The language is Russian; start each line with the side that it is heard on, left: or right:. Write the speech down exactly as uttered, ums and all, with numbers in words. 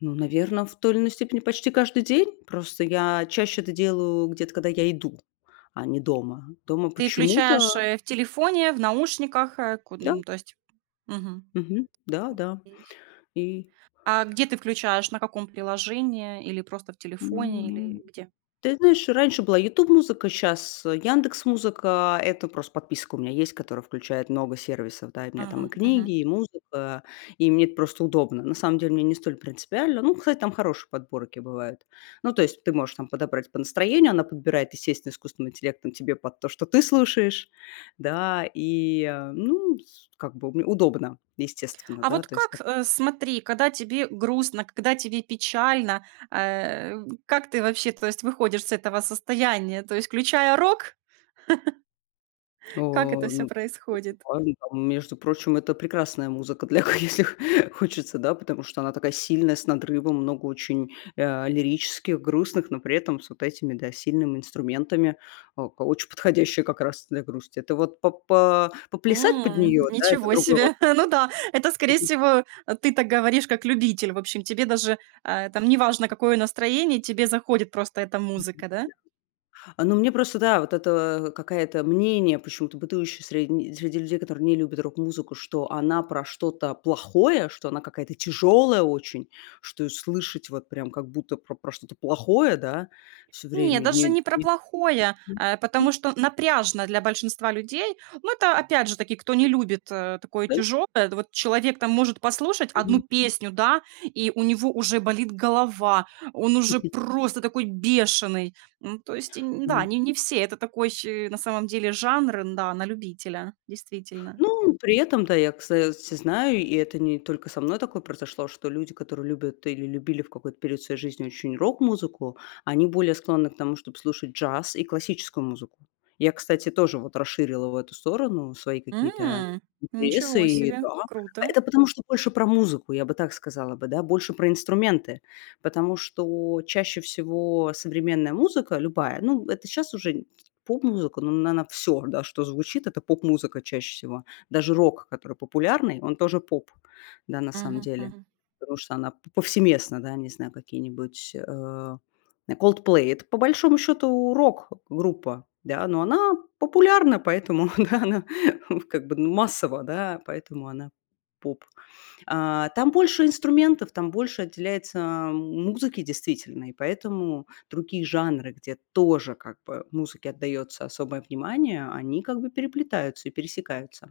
left: Ну, наверное, в той или иной степени почти каждый день. Просто я чаще это делаю где-то, когда я иду, а не дома. Дома
right: Ты
left: почему-то
right: включаешь, э, в телефоне, в наушниках, э,
left: Да.
right: куда-н то есть. Мгм..
left: Мгм, да-да,
right: [unintelligible]
left: и
right: А гуде ты включаешь, на каком приложении, или просто в телефоне, или
left: М,
right: где?
left: ты знаешь, раньше была "Ютуб-музыка", сейчас, а, "Яндекс-музыка". Это просто подписка у меня есть, которая включает много сервисов, да. И у меня там и
right: Ага, мгм.
left: книги, и музыка, и мне это просто удобно. На самом деле мне не столь принципиально. Ну, кстати, там хорошие подборки бывают. Ну, то есть ты можешь там подобрать по настроению, она подбирает, естественно, искусственным интеллектом тебе под то, что ты слушаешь. Да, и, э, ну, с как бы, уб удобно, естественно,
right: А
left: да,
right: вот
left: то есть там.
right: как, э, смотри, когда тебе грустно, когда тебе печально, э, как ты вообще, то есть, выходишь с этого состояния, то есть, включая рок? Как это
left: О,
right: всё
left: ну,.
right: происходит?
left: [unintelligible] Между прочим, это прекрасная музыка для, [unintelligible] если хочется, да, потому что она такая сильная, с надрывом, много очень, а, лирических, грустных, но при этом с вот этими, да, сильными инструментами, а, ка очень подходящая как раз для грусти. Это вот по по поплясать под
right: М,
left: нее, да, это
right: ничего
left: другой вот
right: себе. Ну да, это,
left: вопрос.
right: скорее
left: Мгм.
right: всего, ты так говоришь как любитель. В общем, тебе даже, э, там неважно, какое настроение, тебе заходит просто эта
left: Мгм,
right: музыка, да?
left: да. А, ну, мне просто, да, вот это, а, какое-то мнение, почему-то бытующее средни среди людей, которые не любят рок-музыку, что она про что-то плохое, что она какая-то тяжёлая очень, что её слышать вот прям как будто про про что-то плохое, да, всё
right: Нет,
left: время,
right: даже
left: не
right: не про
left: не.
right: плохое,
left: Мгм.
right: э, потому
left: М.
right: что напряжно для большинства людей. Ну, это, опять же таки, кто не любит, э, такое
left: Да.
right: тяжёлое. Да вот человек там может послушать одну
left: Мгм.
right: песню, да, и у него уже болит голова, он уже просто такой бешеный. Ну, то есть, нь да,
left: Мгм.
right: не не все, это такой, э, на самом деле жанр, да, на любителя, действительно.
left: Ну, при этом да, я, кстати, знаю, и это не только со мной такое произошло, что люди, которые любят или любили в какой-то период своей жизни очень рок-музыку, они более склонны к тому, чтобы слушать джаз и классическую музыку. Я, кстати, тоже вот расширила в эту сторону свои какие-то
right: М,
left: интересы,
right: ничего
left: и
right: себе,
left: да. А
right: круто.
left: это потому что больше про музыку, я бы так сказала бы, больше про инструменты. Потому что чаще всего современная музыка любая, ну, это сейчас уже поп-музыка, ну, она, наверно, всё, да, что звучит, это поп-музыка чаще всего. Даже рок, который популярный, он тоже поп, да, на самом
right: Мгм,
left: деле,
right: мгм.
left: потому что она п повсеместно, да, не знаю, какие-нибудь, э, м, "Coldplay". Это по большому счёту рок-группа, да, но она популярна, поэтому да она как бы ну массово, да, поэтому она поп. А там больше инструментов, там больше отделяется музыке, действительно. И поэтому другие жанры, где тоже как бы музыке отдаётся особое внимание, они как бы переплетаются и пересекаются.